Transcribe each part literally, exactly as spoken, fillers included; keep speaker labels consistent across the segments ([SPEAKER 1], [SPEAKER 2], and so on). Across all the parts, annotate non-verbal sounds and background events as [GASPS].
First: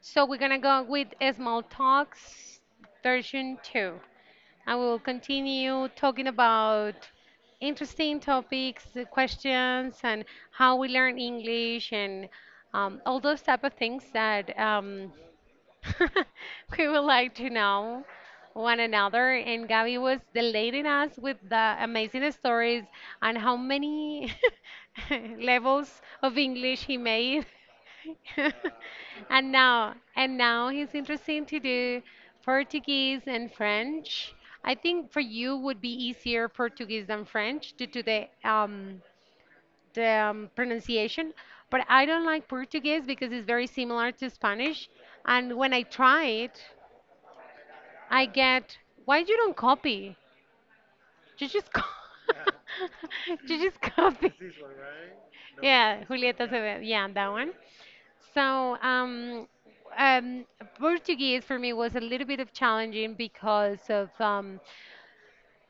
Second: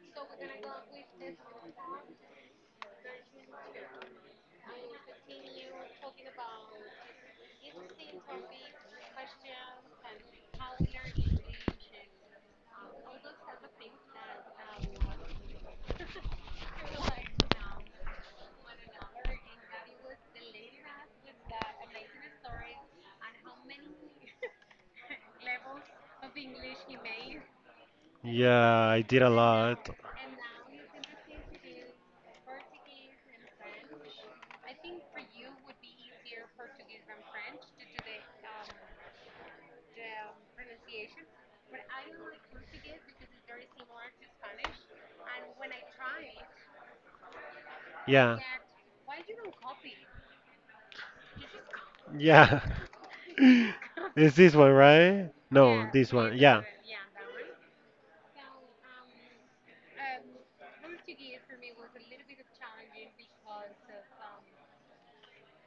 [SPEAKER 1] So we're gonna go with small talks version two. I will continue talking about interesting topics, the questions, and how we learn English and um, all those type of things that um, [LAUGHS] we would like to know one another. And Gabby was delighting us with the amazing stories and how many [LAUGHS] levels of English he made. [LAUGHS]
[SPEAKER 2] Yeah, I did a
[SPEAKER 1] and
[SPEAKER 2] lot.
[SPEAKER 1] now, and now he's interested to do Portuguese and French. I think for you would be easier Portuguese than French due to the um, the um, pronunciation, but I don't like Portuguese because it's very similar to Spanish. And when I try it, I
[SPEAKER 2] Yeah.
[SPEAKER 1] get, why you don't copy? You just, co-
[SPEAKER 2] Yeah.
[SPEAKER 1] [LAUGHS] you just
[SPEAKER 2] [LAUGHS]
[SPEAKER 1] copy.
[SPEAKER 2] Is this one right? No,
[SPEAKER 1] Yeah,
[SPEAKER 2] this one.
[SPEAKER 1] Julieta
[SPEAKER 2] Yeah.
[SPEAKER 1] Acevedo. Yeah, that one. So, um, um, Portuguese for me was a little bit of challenging because of um,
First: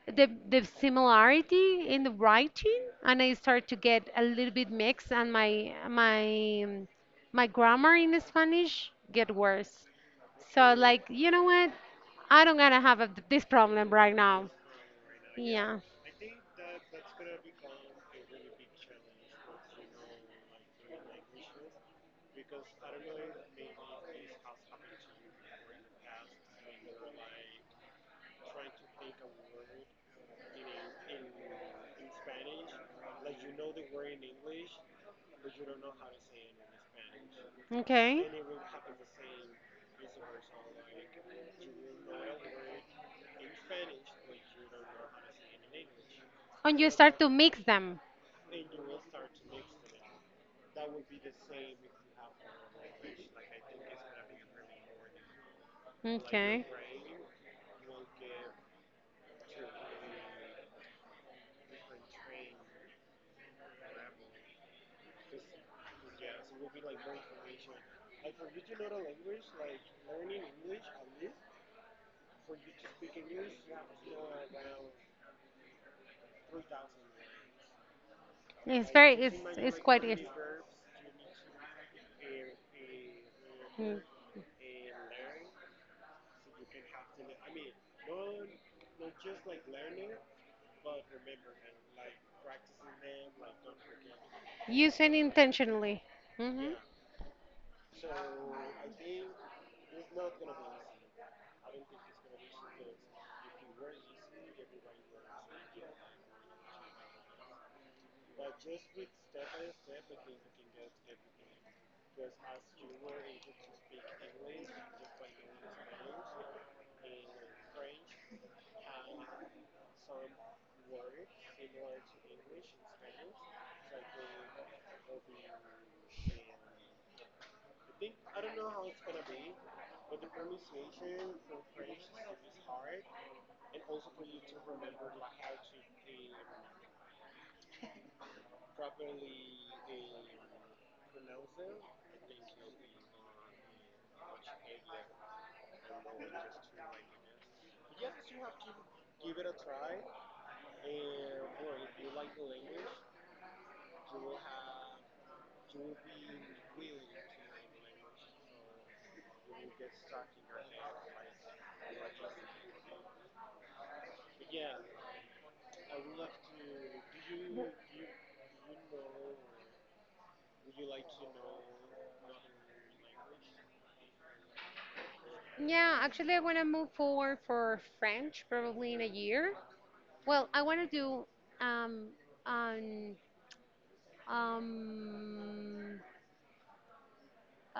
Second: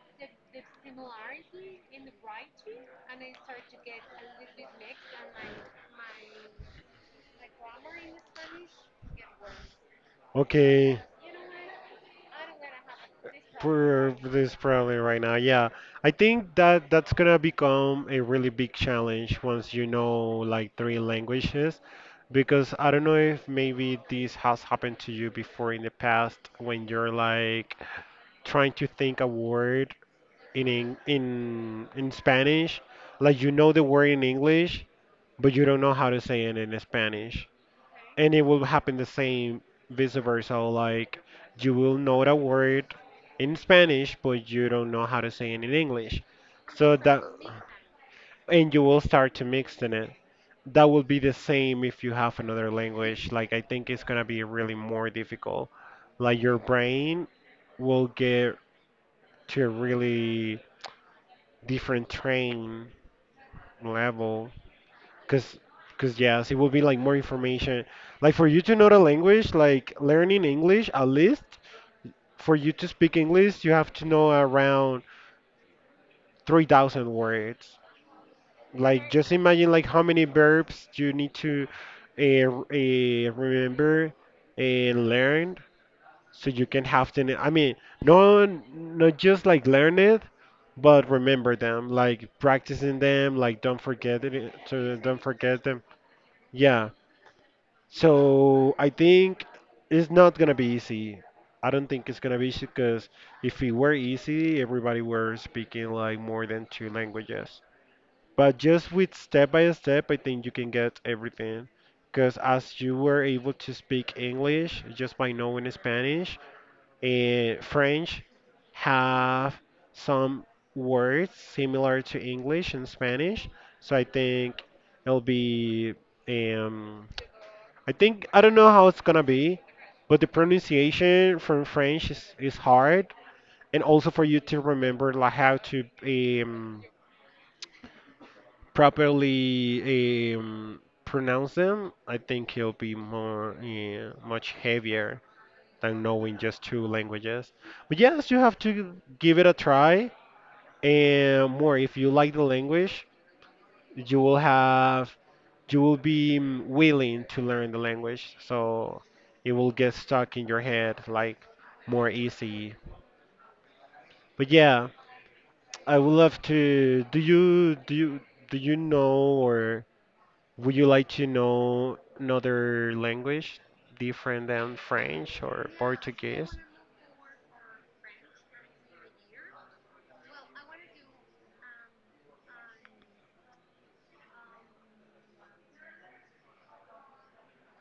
[SPEAKER 1] the the similarity in the writing and I start to get a little bit mixed and my my um, my grammar in Spanish get worse. So
[SPEAKER 2] Okay.
[SPEAKER 1] like, you know what? I don't gonna have a, this problem
[SPEAKER 2] for
[SPEAKER 1] right now.
[SPEAKER 2] this probably right now. Yeah,
[SPEAKER 1] Yeah.
[SPEAKER 2] I think that that's gonna become a really big challenge once you know like three languages, because I don't know if maybe this has happened to you before in the past when you're like trying to think a word in Eng- in in Spanish, like you know the word in English, but you don't know how to say it in Spanish,
[SPEAKER 1] Okay.
[SPEAKER 2] and it will happen the same vice versa, like you will know the word in Spanish but you don't know how to say it in English.
[SPEAKER 1] And you
[SPEAKER 2] So
[SPEAKER 1] start
[SPEAKER 2] that,
[SPEAKER 1] to mix them.
[SPEAKER 2] and you will start to mix in it. That will be the same if you have another language. Like I think it's going to be really more difficult, like your
[SPEAKER 1] Okay.
[SPEAKER 2] brain will get to a really different train level. Cause, cause yes, it will be like more information. Like for you to know the language, like learning English, at least for you to speak English, you have to know around three thousand words.
[SPEAKER 1] It's
[SPEAKER 2] Like
[SPEAKER 1] very
[SPEAKER 2] just
[SPEAKER 1] it's
[SPEAKER 2] imagine
[SPEAKER 1] it's
[SPEAKER 2] like how
[SPEAKER 1] quite
[SPEAKER 2] many
[SPEAKER 1] easy.
[SPEAKER 2] verbs you need to uh, uh,
[SPEAKER 1] Mm.
[SPEAKER 2] remember and learn, so you can have them. I mean, no, not just like learn it, but remember them. Like practicing them. Like don't forget it. So
[SPEAKER 1] Use it
[SPEAKER 2] don't forget them.
[SPEAKER 1] intentionally. hmm
[SPEAKER 2] Yeah. So I think it's not gonna be easy. I don't think it's gonna be easy, because if it were easy, everybody were speaking like more than two languages. But just with step by step, I think you can get everything. Because as you were able to speak English just by knowing Spanish, and French have some words similar to English and Spanish. So I think it'll be um, I think I don't know how it's gonna be, but the pronunciation from French is, is hard, and also for you to remember like how to um, properly um, pronounce them. I think it'll be more uh, much heavier than knowing just two languages. But yes, you have to give it a try, and more if you like the language. You will have, you will be mm, willing to learn the language, so it will get stuck in your head like more easy. But yeah, I would love to. Do you do you do you know, or would you like to know another language different than French or
[SPEAKER 1] Yeah, actually, I
[SPEAKER 2] Portuguese?
[SPEAKER 1] want to move forward for French probably in a year. Well, I want to do um an um uh,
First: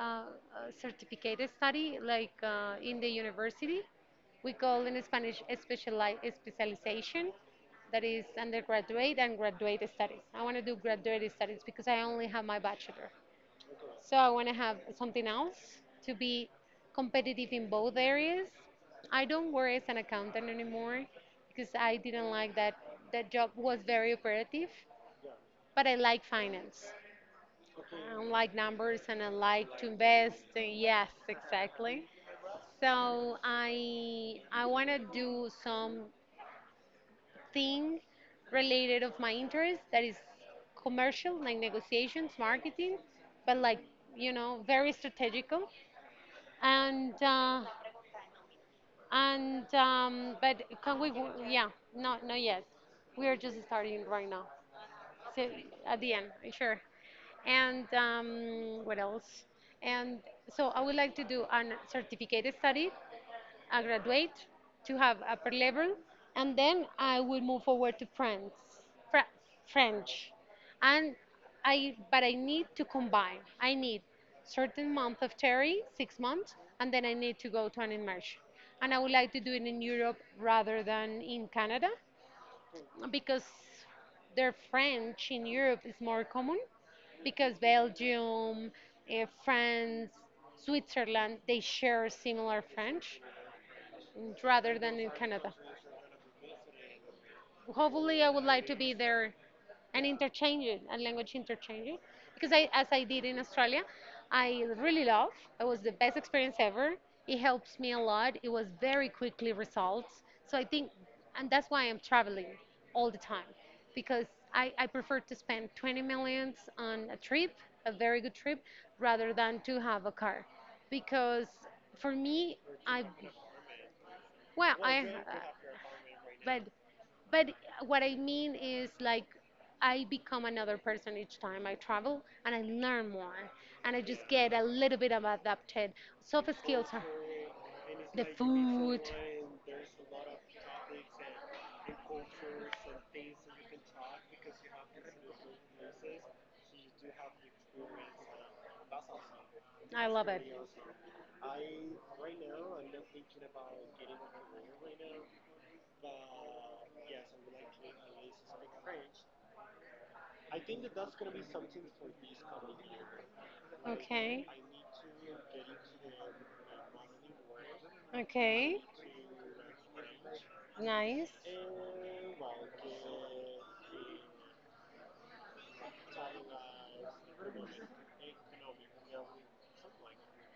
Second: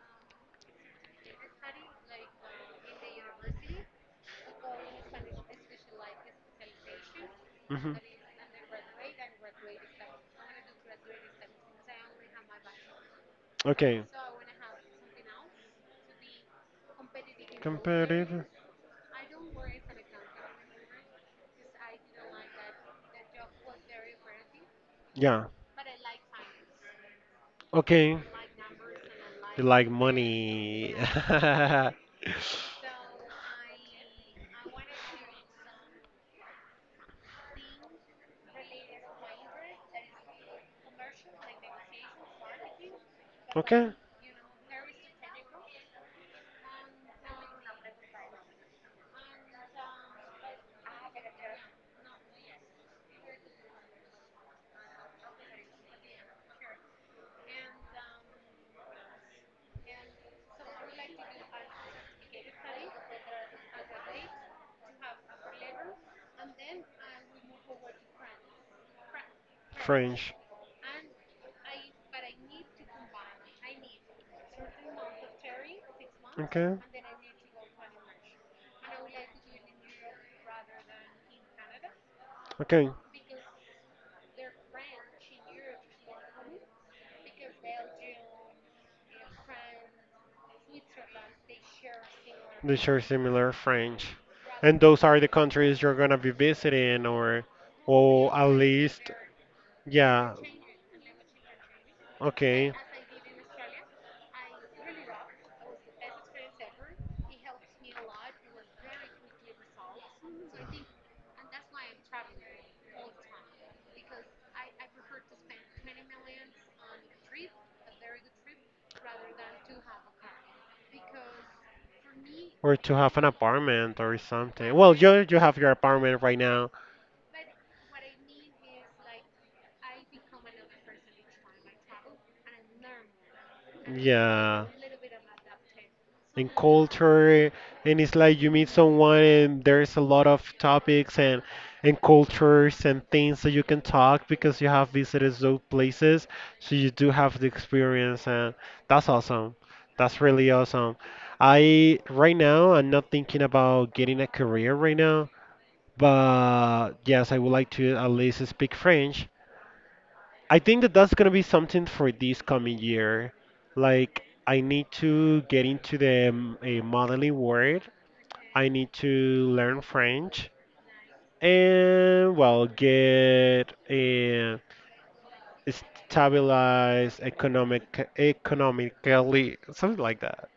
[SPEAKER 1] a certificate study like uh, in the university. We call in Spanish speciali specialization,
[SPEAKER 2] Mhm.
[SPEAKER 1] that is undergraduate and graduate studies. I want to do graduate studies because I only have my bachelor.
[SPEAKER 2] Okay.
[SPEAKER 1] So I want to have something else to be competitive in both
[SPEAKER 2] Competitive.
[SPEAKER 1] areas. I don't work as an accountant anymore because I didn't like that. That job was very operative,
[SPEAKER 2] Yeah.
[SPEAKER 1] but I like finance.
[SPEAKER 2] Okay.
[SPEAKER 1] I like numbers and I
[SPEAKER 2] You
[SPEAKER 1] like to
[SPEAKER 2] like
[SPEAKER 1] invest.
[SPEAKER 2] money.
[SPEAKER 1] Yes,
[SPEAKER 2] [LAUGHS]
[SPEAKER 1] exactly. So I I want to do something related of my interest that is commercial, like negotiations, marketing, but like
[SPEAKER 2] Okay.
[SPEAKER 1] you know very strategical. And uh, and um, But can we? Yeah, no, no, yes, we are just starting right now. So at the end, sure. And um, What else? And so I would like to do an certificate study I graduate to have upper level, and then I will move forward to France, Fra- French,
[SPEAKER 2] French.
[SPEAKER 1] and I. But I need to combine. I need certain month of theory, six months,
[SPEAKER 2] Okay.
[SPEAKER 1] and then I need to go to an immersion. And I would like to do it in Europe rather than in Canada,
[SPEAKER 2] Okay.
[SPEAKER 1] because their French in Europe is more common because Belgium, eh, France, Switzerland, they share similar
[SPEAKER 2] They share
[SPEAKER 1] French
[SPEAKER 2] similar French.
[SPEAKER 1] rather
[SPEAKER 2] And
[SPEAKER 1] than
[SPEAKER 2] those
[SPEAKER 1] in
[SPEAKER 2] are the
[SPEAKER 1] Canada.
[SPEAKER 2] countries you're gonna be visiting, or
[SPEAKER 1] Hopefully, I
[SPEAKER 2] or
[SPEAKER 1] would
[SPEAKER 2] at
[SPEAKER 1] like to be
[SPEAKER 2] least,
[SPEAKER 1] there and
[SPEAKER 2] yeah.
[SPEAKER 1] interchange it and language interchange it because I,
[SPEAKER 2] Okay.
[SPEAKER 1] as I did in Australia, I really love. It was the best experience ever. It helps me a lot. It was very quickly resolved. So I think, and that's why I'm traveling all the time because I, I prefer to spend twenty millions on a trip, a very good trip, rather than to have a car because for me,
[SPEAKER 2] Or to
[SPEAKER 1] I
[SPEAKER 2] have an apartment or something.
[SPEAKER 1] well, Well,
[SPEAKER 2] Well,
[SPEAKER 1] I, uh,
[SPEAKER 2] you you have your apartment right
[SPEAKER 1] right but,
[SPEAKER 2] now.
[SPEAKER 1] but what I mean is like I become another person each time I travel, and I learn more, and I just get a
[SPEAKER 2] Yeah.
[SPEAKER 1] little bit of adapted. Soft
[SPEAKER 2] And
[SPEAKER 1] skills are
[SPEAKER 2] culture, and it's
[SPEAKER 1] the
[SPEAKER 2] like you meet
[SPEAKER 1] food.
[SPEAKER 2] someone and there's a lot of topics, and and cultures and things that you can talk, because you have visited those places, so you do have the experience. And that's awesome,
[SPEAKER 1] I
[SPEAKER 2] that's
[SPEAKER 1] love it.
[SPEAKER 2] really awesome. I right now, I'm not thinking about getting a career right now, but yes, I would like to at least speak French. I think that that's gonna be something for this coming year. Like
[SPEAKER 1] Okay.
[SPEAKER 2] I need to get into the um, eh, modeling world. I
[SPEAKER 1] Okay.
[SPEAKER 2] need to learn French,
[SPEAKER 1] Nice.
[SPEAKER 2] and well, get a stabilized economic, economically something like that.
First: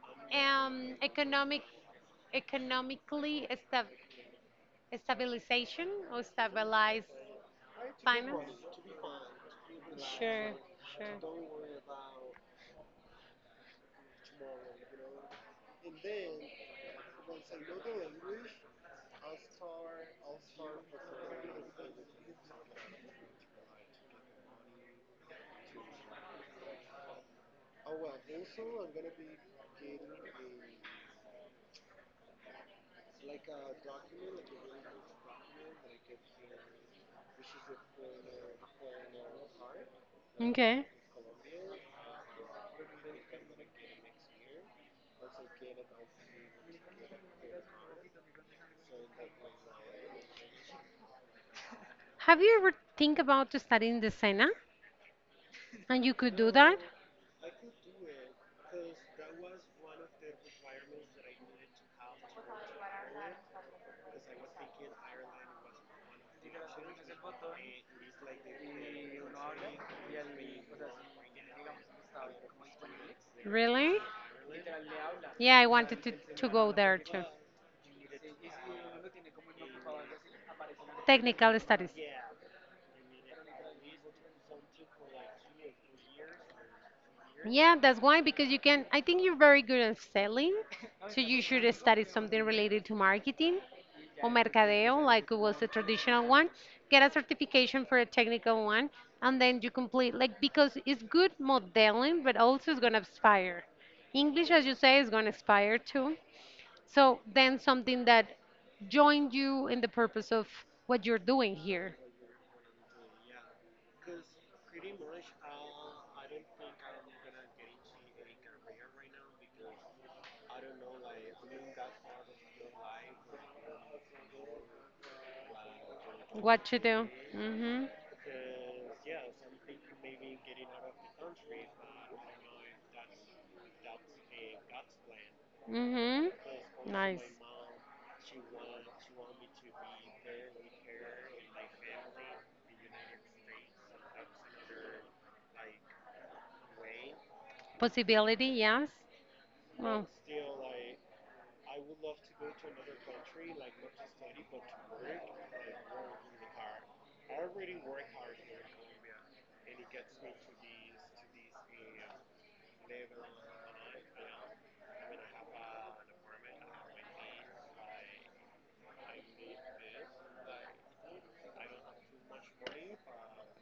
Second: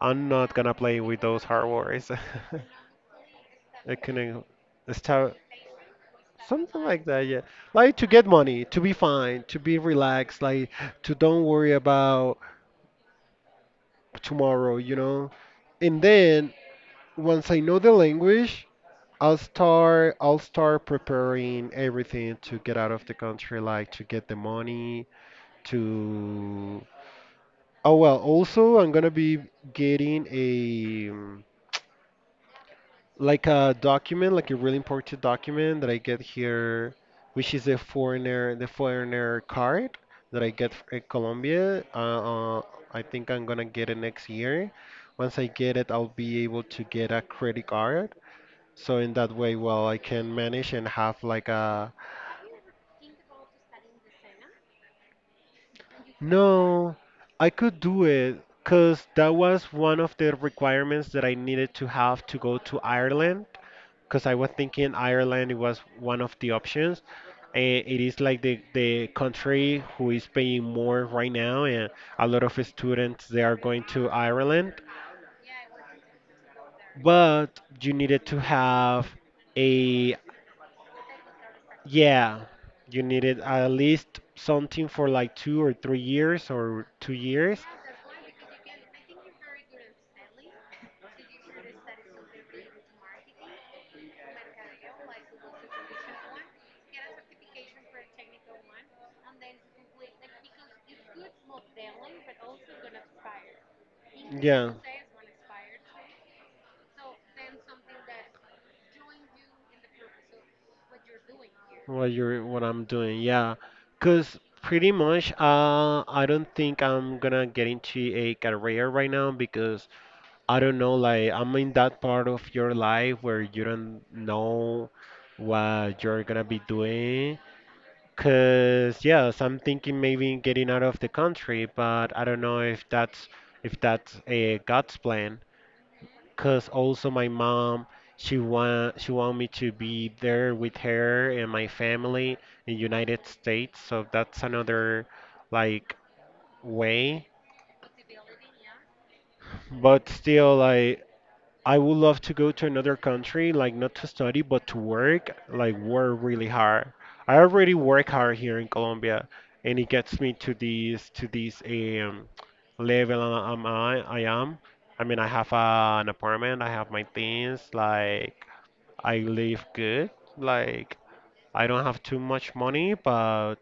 [SPEAKER 2] I'm not gonna
[SPEAKER 1] Um,
[SPEAKER 2] play with those
[SPEAKER 1] economic,
[SPEAKER 2] hard words. [LAUGHS]
[SPEAKER 1] economically sta-
[SPEAKER 2] Economic, sta.
[SPEAKER 1] stabilization or
[SPEAKER 2] Something
[SPEAKER 1] stabilize
[SPEAKER 2] like that, yeah. Like to get
[SPEAKER 1] finance.
[SPEAKER 2] money, to be fine, to be relaxed,
[SPEAKER 1] Sure,
[SPEAKER 2] like to
[SPEAKER 1] sure.
[SPEAKER 2] don't worry about tomorrow, you know? And then once I know the language, I'll start I'll start preparing everything to get out of the country, like to get the money, to. Oh well, also I'm gonna be getting a um, like a document, like a really important document that I get here, which is a foreigner, the foreigner card that I get f-
[SPEAKER 1] Okay.
[SPEAKER 2] in Colombia. Uh, uh, I think I'm gonna get it next year. Once I get it, I'll be able to get a credit card. So in that way, well, I can manage and have like a.
[SPEAKER 1] Have you ever think about to studying the Sena? And you could do that?
[SPEAKER 2] No, I could do it because that was one of the requirements that I needed to have to go to Ireland, because I was thinking Ireland was one of the options. And it is like the, the country who is paying more right now, and a lot of students they are going
[SPEAKER 1] Really?
[SPEAKER 2] to Ireland.
[SPEAKER 1] Yeah, I wanted to, to go there too.
[SPEAKER 2] But you needed to have a.
[SPEAKER 1] Technical studies.
[SPEAKER 2] Yeah, you needed at least something for like two or three years or two years.
[SPEAKER 1] Yeah, that's why, because you can, I think you're very good at selling, so you should study something related to marketing or mercadeo, like it was the traditional one. Get a certification for a technical one, and then you complete, like, because it's good modeling, but also it's going to expire. English, as
[SPEAKER 2] Yeah.
[SPEAKER 1] you say, is going to expire too. So then something that joined you in the purpose of what you're doing here,
[SPEAKER 2] what you're. What I'm doing, yeah, cause pretty much, uh, I don't think I'm gonna get into a career right now, because I don't know, like I'm in that part of your life where you don't know what you're gonna be
[SPEAKER 1] what to do.
[SPEAKER 2] doing.
[SPEAKER 1] Mm-hmm.
[SPEAKER 2] Cause yes, I'm thinking maybe getting out of the country, but I don't know if that's, if that's a God's plan.
[SPEAKER 1] Mm-hmm.
[SPEAKER 2] Cause also
[SPEAKER 1] Nice.
[SPEAKER 2] my mom, she want she want me to be there with her and my family in United States, so that's another like way.
[SPEAKER 1] Possibility, yes. Well,
[SPEAKER 2] But still, I. I would love to go to another country, like not to study, but to work, like work really hard. I already work hard here in Colombia, and it gets me to this to this um, level I, am- I, I am. I mean, I have uh, an apartment, I have my things, like I live good, like I don't have too much money, but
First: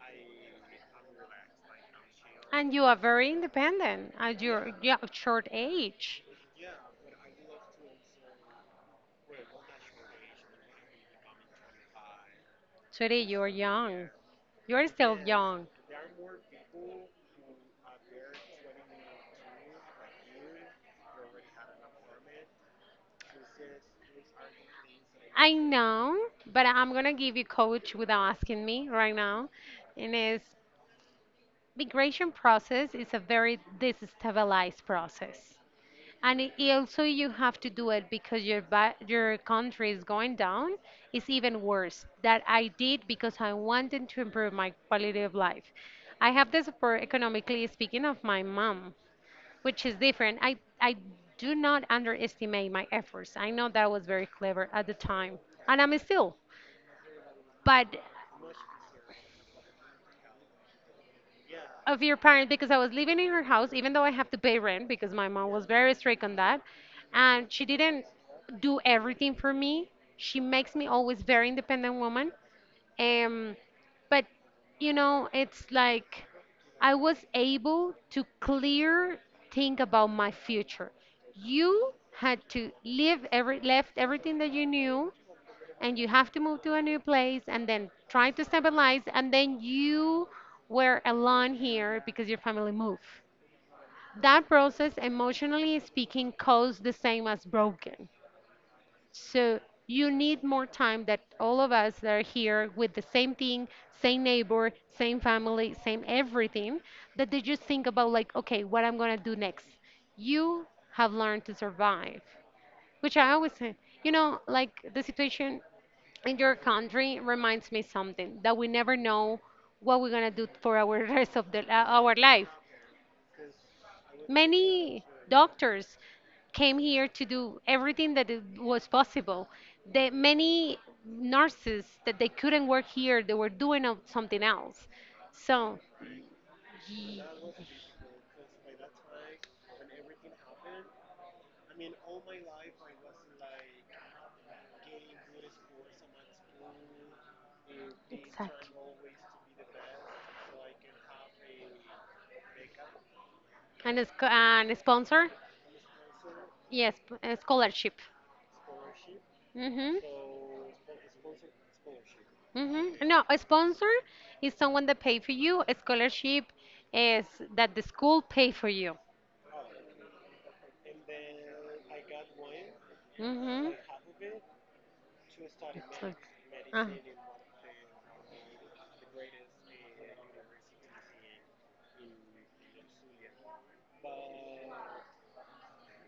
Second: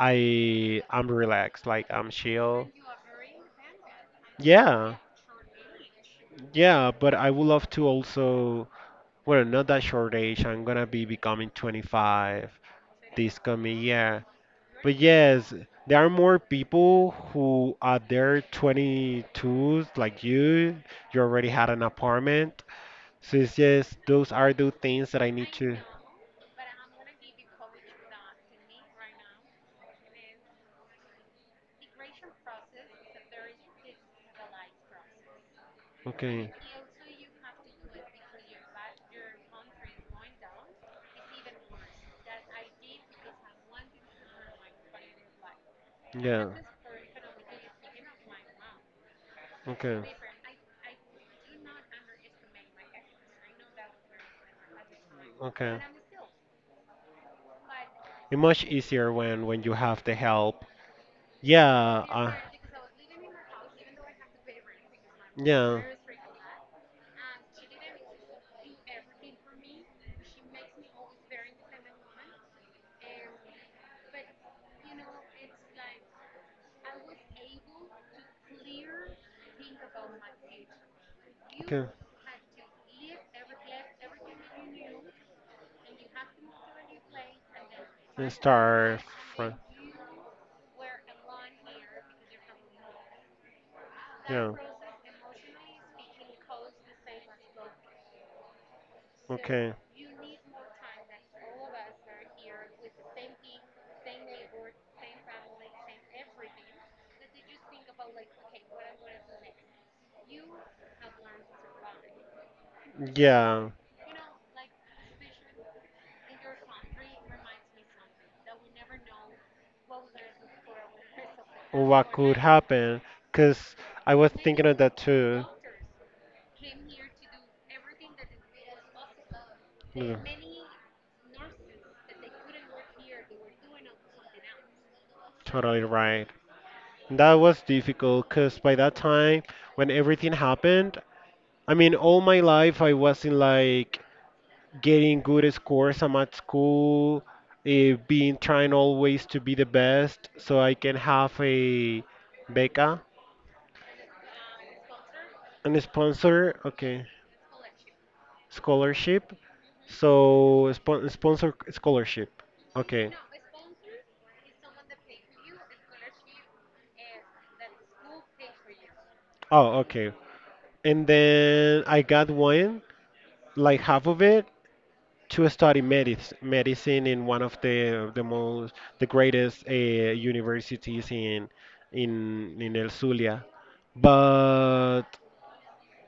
[SPEAKER 2] I I'm relaxed, like I'm chill.
[SPEAKER 1] and you are very independent at your
[SPEAKER 2] Yeah,
[SPEAKER 1] yeah, yo- short age.
[SPEAKER 2] yeah, but I would love to also. Well, not that short age. I'm gonna be becoming twenty-five
[SPEAKER 1] Today
[SPEAKER 2] this
[SPEAKER 1] you are
[SPEAKER 2] coming
[SPEAKER 1] young.
[SPEAKER 2] year.
[SPEAKER 1] You are
[SPEAKER 2] But
[SPEAKER 1] still yes,
[SPEAKER 2] yes,
[SPEAKER 1] young.
[SPEAKER 2] there are more people who are their twenty-twos, like you. You already had an apartment. So it's just those are the things that I need
[SPEAKER 1] I
[SPEAKER 2] to.
[SPEAKER 1] know, but I'm gonna give you coach without asking me right now. And it's migration process is a very destabilized process. And
[SPEAKER 2] Okay.
[SPEAKER 1] it, it also you have to do it because your ba- your country is going down. It's even worse that I did because I wanted to improve my quality of life. I
[SPEAKER 2] Yeah.
[SPEAKER 1] have the support economically speaking of my mom, which is
[SPEAKER 2] Okay.
[SPEAKER 1] different. I I do not underestimate my efforts. I know that was very clever at the time,
[SPEAKER 2] Okay.
[SPEAKER 1] and I'm still. But
[SPEAKER 2] It's much easier when when you have the help.
[SPEAKER 1] of
[SPEAKER 2] Yeah.
[SPEAKER 1] your
[SPEAKER 2] Uh,
[SPEAKER 1] parents because I was living in her house, even though I have to pay rent because my mom was
[SPEAKER 2] yeah.
[SPEAKER 1] very strict on that. And she didn't do everything for me. She makes me always very independent woman. Um, but you know, it's like I was able to clear think about my future.
[SPEAKER 2] Okay.
[SPEAKER 1] You had to leave every left everything that you knew and you have to move to a new place and then try
[SPEAKER 2] And
[SPEAKER 1] to
[SPEAKER 2] start
[SPEAKER 1] stabilize and
[SPEAKER 2] from.
[SPEAKER 1] then you were alone here because your family moved that
[SPEAKER 2] Yeah.
[SPEAKER 1] process emotionally speaking costs the same as broken, so
[SPEAKER 2] Okay.
[SPEAKER 1] you need more time that all of us that are here with the same thing, same neighbor, same family, same everything, that they just think about like okay, what I'm gonna do next. You have learned to survive, which I always
[SPEAKER 2] Yeah.
[SPEAKER 1] say, you know, like the situation in your country reminds me something that we never know what we're gonna do for our [LAUGHS] rest of the, uh,
[SPEAKER 2] What
[SPEAKER 1] our
[SPEAKER 2] could
[SPEAKER 1] life.
[SPEAKER 2] happen? Because I was thinking of that
[SPEAKER 1] Many
[SPEAKER 2] too.
[SPEAKER 1] doctors came here to do everything that it was possible. The
[SPEAKER 2] Yeah.
[SPEAKER 1] many nurses that they couldn't work here, they were doing out something else. So,
[SPEAKER 2] Totally right.
[SPEAKER 1] ye-
[SPEAKER 2] That was difficult because by that time, when everything happened, I mean, all my life I was in like getting good scores. I'm at school, uh, being trying
[SPEAKER 1] exact-
[SPEAKER 2] always to be the best so I can have a beca
[SPEAKER 1] and a, sc- uh, and a sponsor,
[SPEAKER 2] and a sponsor.
[SPEAKER 1] yes,
[SPEAKER 2] Okay,
[SPEAKER 1] a scholarship.
[SPEAKER 2] scholarship.
[SPEAKER 1] Mm-hmm.
[SPEAKER 2] So spon sponsor scholarship.
[SPEAKER 1] Mm-hmm.
[SPEAKER 2] Okay.
[SPEAKER 1] No, a sponsor is someone that pay for you. A scholarship is that the school pay for you.
[SPEAKER 2] Oh, okay. And then I got one,
[SPEAKER 1] Mm-hmm.
[SPEAKER 2] like half of it, to study
[SPEAKER 1] So,
[SPEAKER 2] medic-
[SPEAKER 1] uh,
[SPEAKER 2] medicine in one of the the most the greatest uh, universities in in in El Zulia. But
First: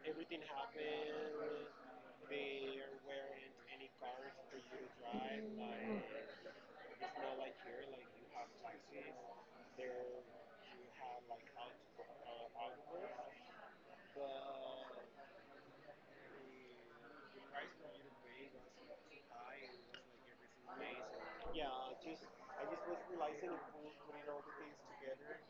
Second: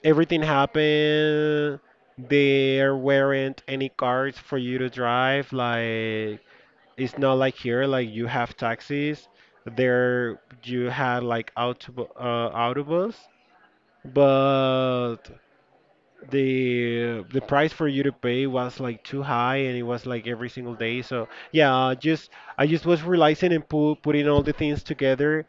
[SPEAKER 2] everything happened. There weren't any cars for you to drive. Like it's not like here. Like you have taxis. There you had like autobu- uh, autobus, but the the price for you to pay was like too high and it was like every single day. So yeah, I just I just was realizing and pu putting all the things together,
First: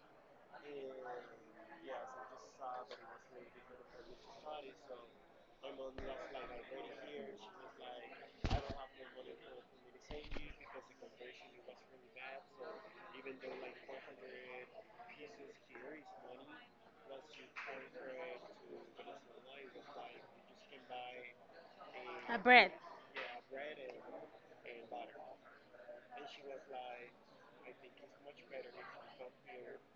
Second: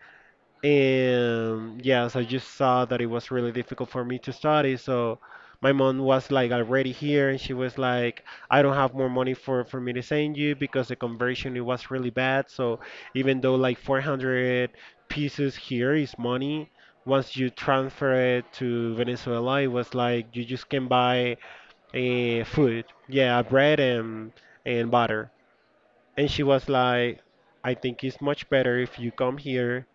[SPEAKER 2] and yes, I just saw that it was really difficult for me to study. So my mom was like already here, and she was like, I don't have more money for, for me to send you, because the conversion it was really bad. So even though like four hundred pieces here is money, once you transfer it to Venezuela, it was like you just can buy
[SPEAKER 1] a
[SPEAKER 2] a
[SPEAKER 1] bread.
[SPEAKER 2] food. Yeah, bread and and butter. And she was like, I think it's much better if you come here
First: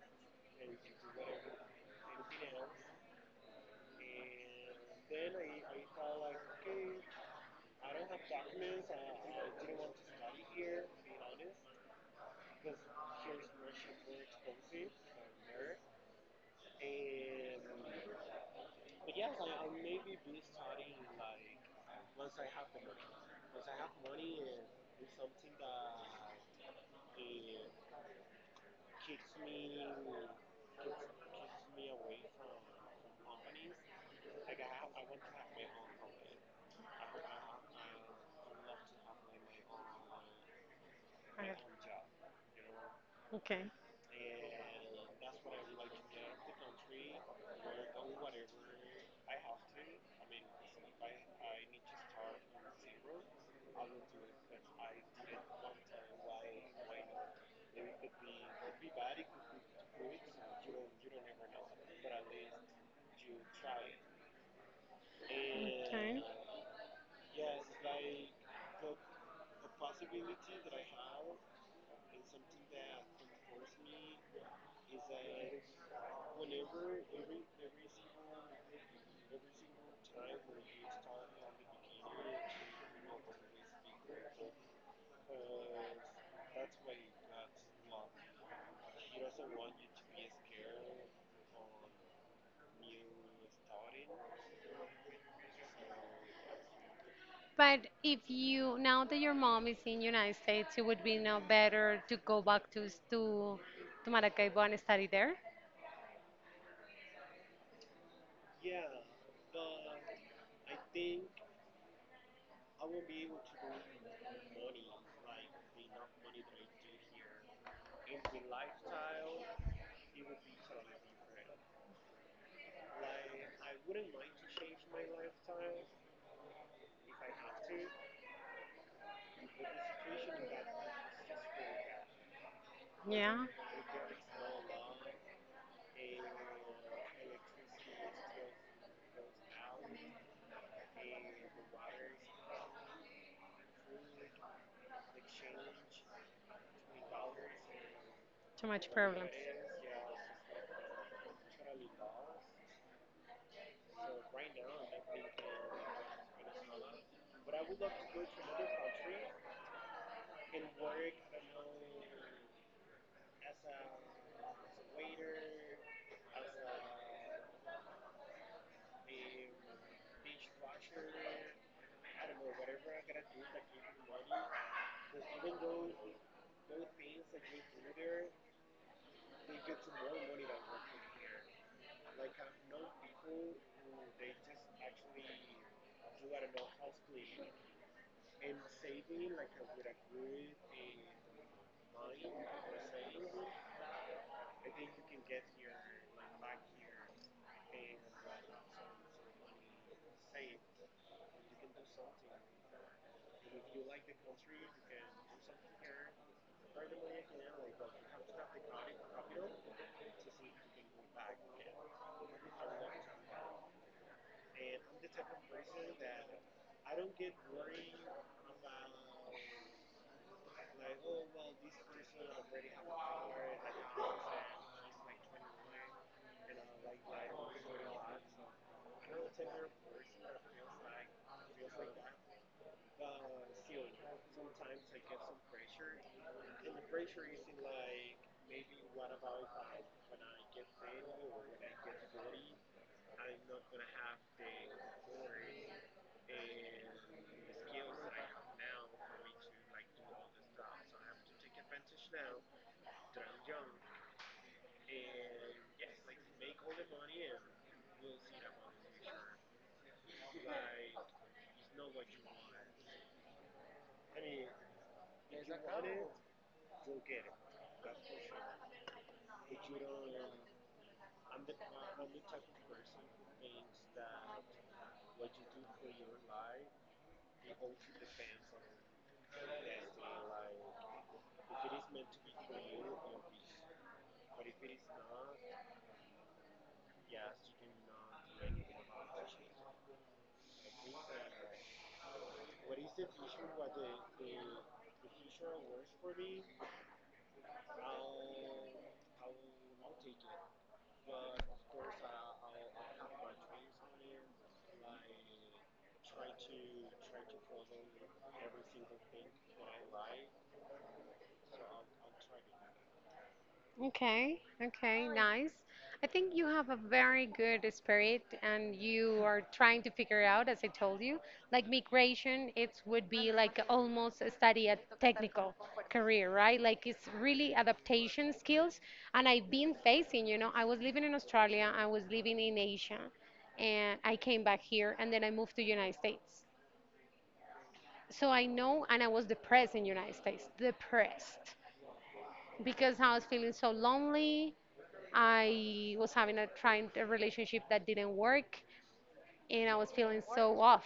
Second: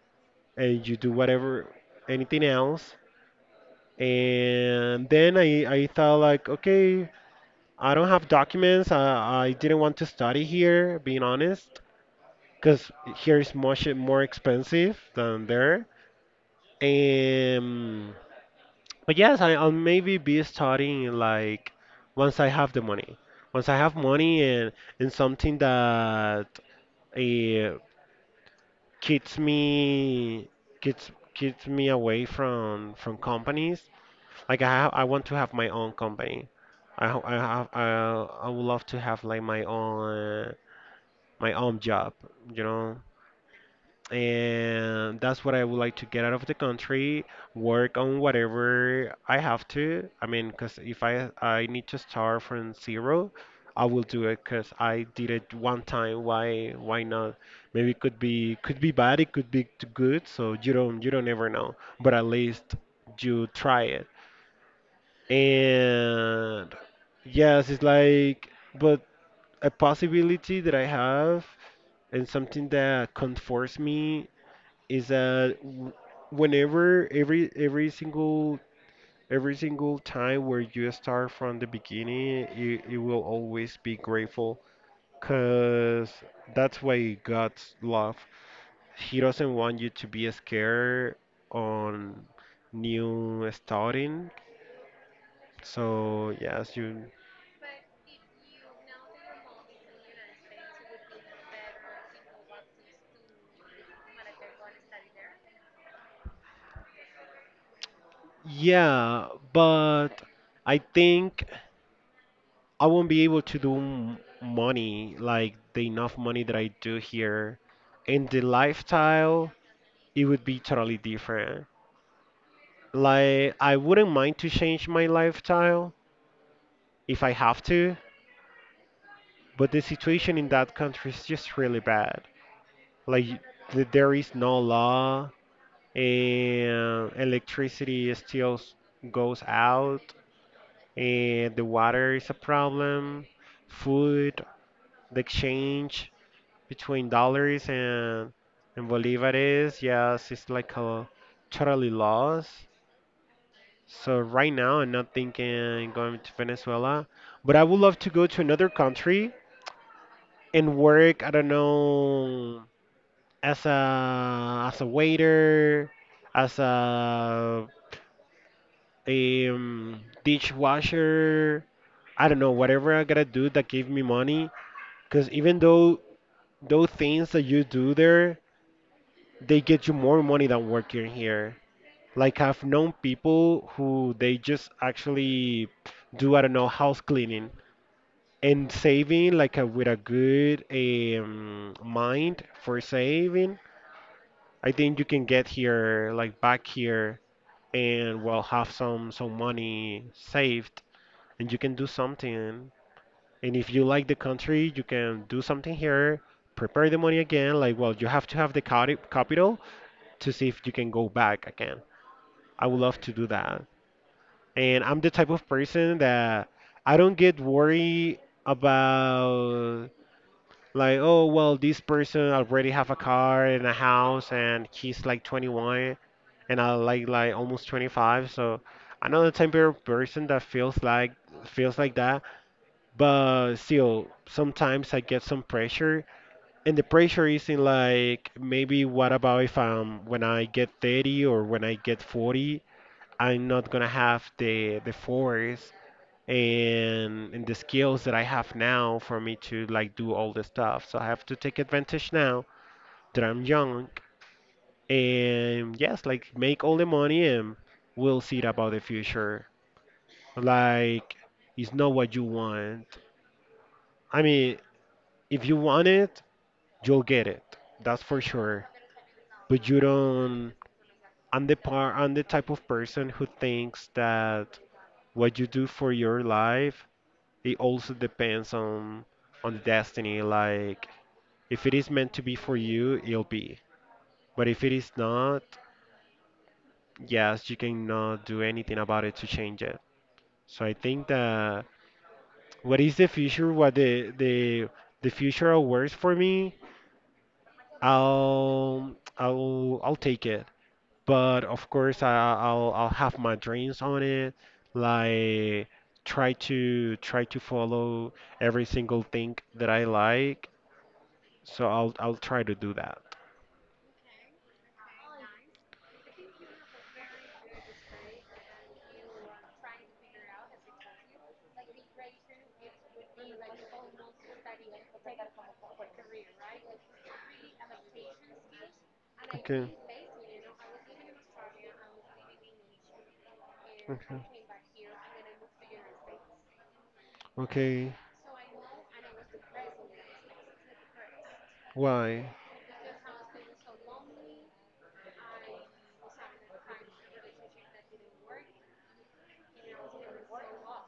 [SPEAKER 2] and you do whatever, anything else. And then i i thought like, okay, I don't have documents. i, I didn't want to study here, being honest, because here is much more expensive than there. And but yes, I, I'll maybe be studying like once I have the money, once I have money and and something that uh, keeps me, keeps keeps me away from from companies. Like I have, I want to have my own company. I ho- I have I I would love to have like my own, my own job, you know.
[SPEAKER 1] Okay. Okay.
[SPEAKER 2] And that's what I would like to get out of the country, work on whatever I have to. I mean, because if I I need to start from zero, I will do it because I did it one time. Why why not? Maybe it could be, could be bad, it could be t- good, so you don't you don't ever know. But at least you try.
[SPEAKER 1] Okay.
[SPEAKER 2] And yes, it's like, but a possibility that I have, and something that comforts me is that w- whenever, every every single every single time where you start from the beginning, you, you will always be grateful because that's why God's love. He doesn't want you to be scared on new starting. So yes, you.
[SPEAKER 1] But if you now that your mom is in United States, it would be now better to go back to s- to to Maracaibo and study there.
[SPEAKER 2] Yeah, but I think I won't be able to do m- money like the enough money that I do here. And the lifestyle, it would be totally different. Like, I wouldn't mind to change my lifestyle if I have to, but the situation in that country is just really bad. Like,
[SPEAKER 1] Yeah,
[SPEAKER 2] y- th- there is no law, and electricity still s- goes out. And the water is a problem, food, the exchange between dollars and
[SPEAKER 1] too
[SPEAKER 2] and
[SPEAKER 1] much problems.
[SPEAKER 2] bolivares, yes, it's like a totally loss. So right now I'm not thinking going to Venezuela, but I would love to go to another country and work, I don't know, as a as a waiter, as a um, dishwasher, I don't know, whatever I gotta do that give me money. Because even though those things that you do there, they get you more money than working here. Like I've known people who they just actually do, I don't know, house cleaning and saving like a, with a good um, mind for saving. I think you can get here, like back here, and well have some some money saved, and you can do something. And if you like the country, you can do something here, prepare the money again. Like, well, you have to have the cati- capital to see if you can go back again. I would love to do that. And I'm the type of person that I don't get worried about like, oh, well, this person already have a car and a house and he's like twenty-one and I like like almost twenty-five. So I'm not the type of person that feels like feels like that. But still, sometimes I get some pressure. And the pressure is in like maybe what about if um when I get thirty or when I get forty, I'm not gonna have the the force and and the skills that I have now for me to like do all this stuff. So I have to take advantage now that I'm young and yes, like make all the money and we'll see it about the future. Like it's not what you want. I mean, if you want it, you'll get it. That's for sure. But you don't. I'm the par I'm the type of person who thinks that what you do for your life, it also depends on on the destiny. Like if it is meant to be for you, it'll be. But if it is not, yes, you cannot do anything about it to change it. So I think that what is the future, what the the the future awards for me, I'll I'll I'll take it. But of course I, I'll I'll have my dreams on it. Like try to try to follow every single thing that I like. So I'll I'll try to do that.
[SPEAKER 1] Okay, okay, nice. I think you have a very good spirit and you are trying to figure out, as I told you, like migration, it would be like almost a study a technical career, right? Like it's really adaptation skills. And I've
[SPEAKER 2] Okay.
[SPEAKER 1] been facing, you know, I was living in Australia, I was living in Asia, and
[SPEAKER 2] Okay.
[SPEAKER 1] I came back here and then I moved to United States.
[SPEAKER 2] Okay.
[SPEAKER 1] So I know, and I was depressed in United States, depressed
[SPEAKER 2] Why?
[SPEAKER 1] because I was feeling so lonely. I was having a trying a relationship that didn't work and I was feeling so off.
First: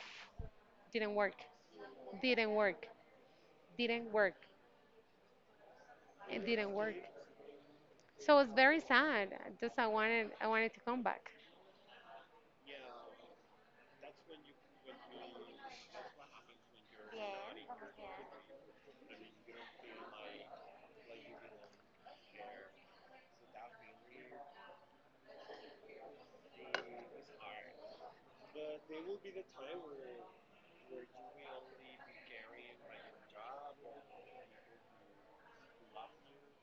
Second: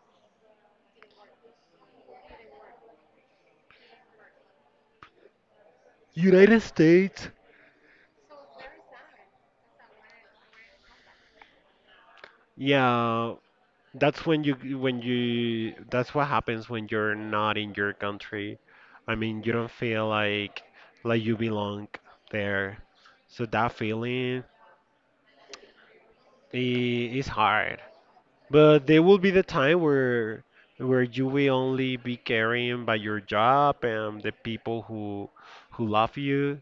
[SPEAKER 1] Didn't work. Didn't work. Didn't work. It
[SPEAKER 2] United
[SPEAKER 1] didn't work.
[SPEAKER 2] States.
[SPEAKER 1] So it was very sad. Just I wanted I wanted to come back.
[SPEAKER 2] Yeah, that's when you when you that's what happens when you're not in your country. I mean, you don't feel like like you belong there. So that feeling i- is hard. But there will be the time where where you will only be carrying by your job and the people who who love you.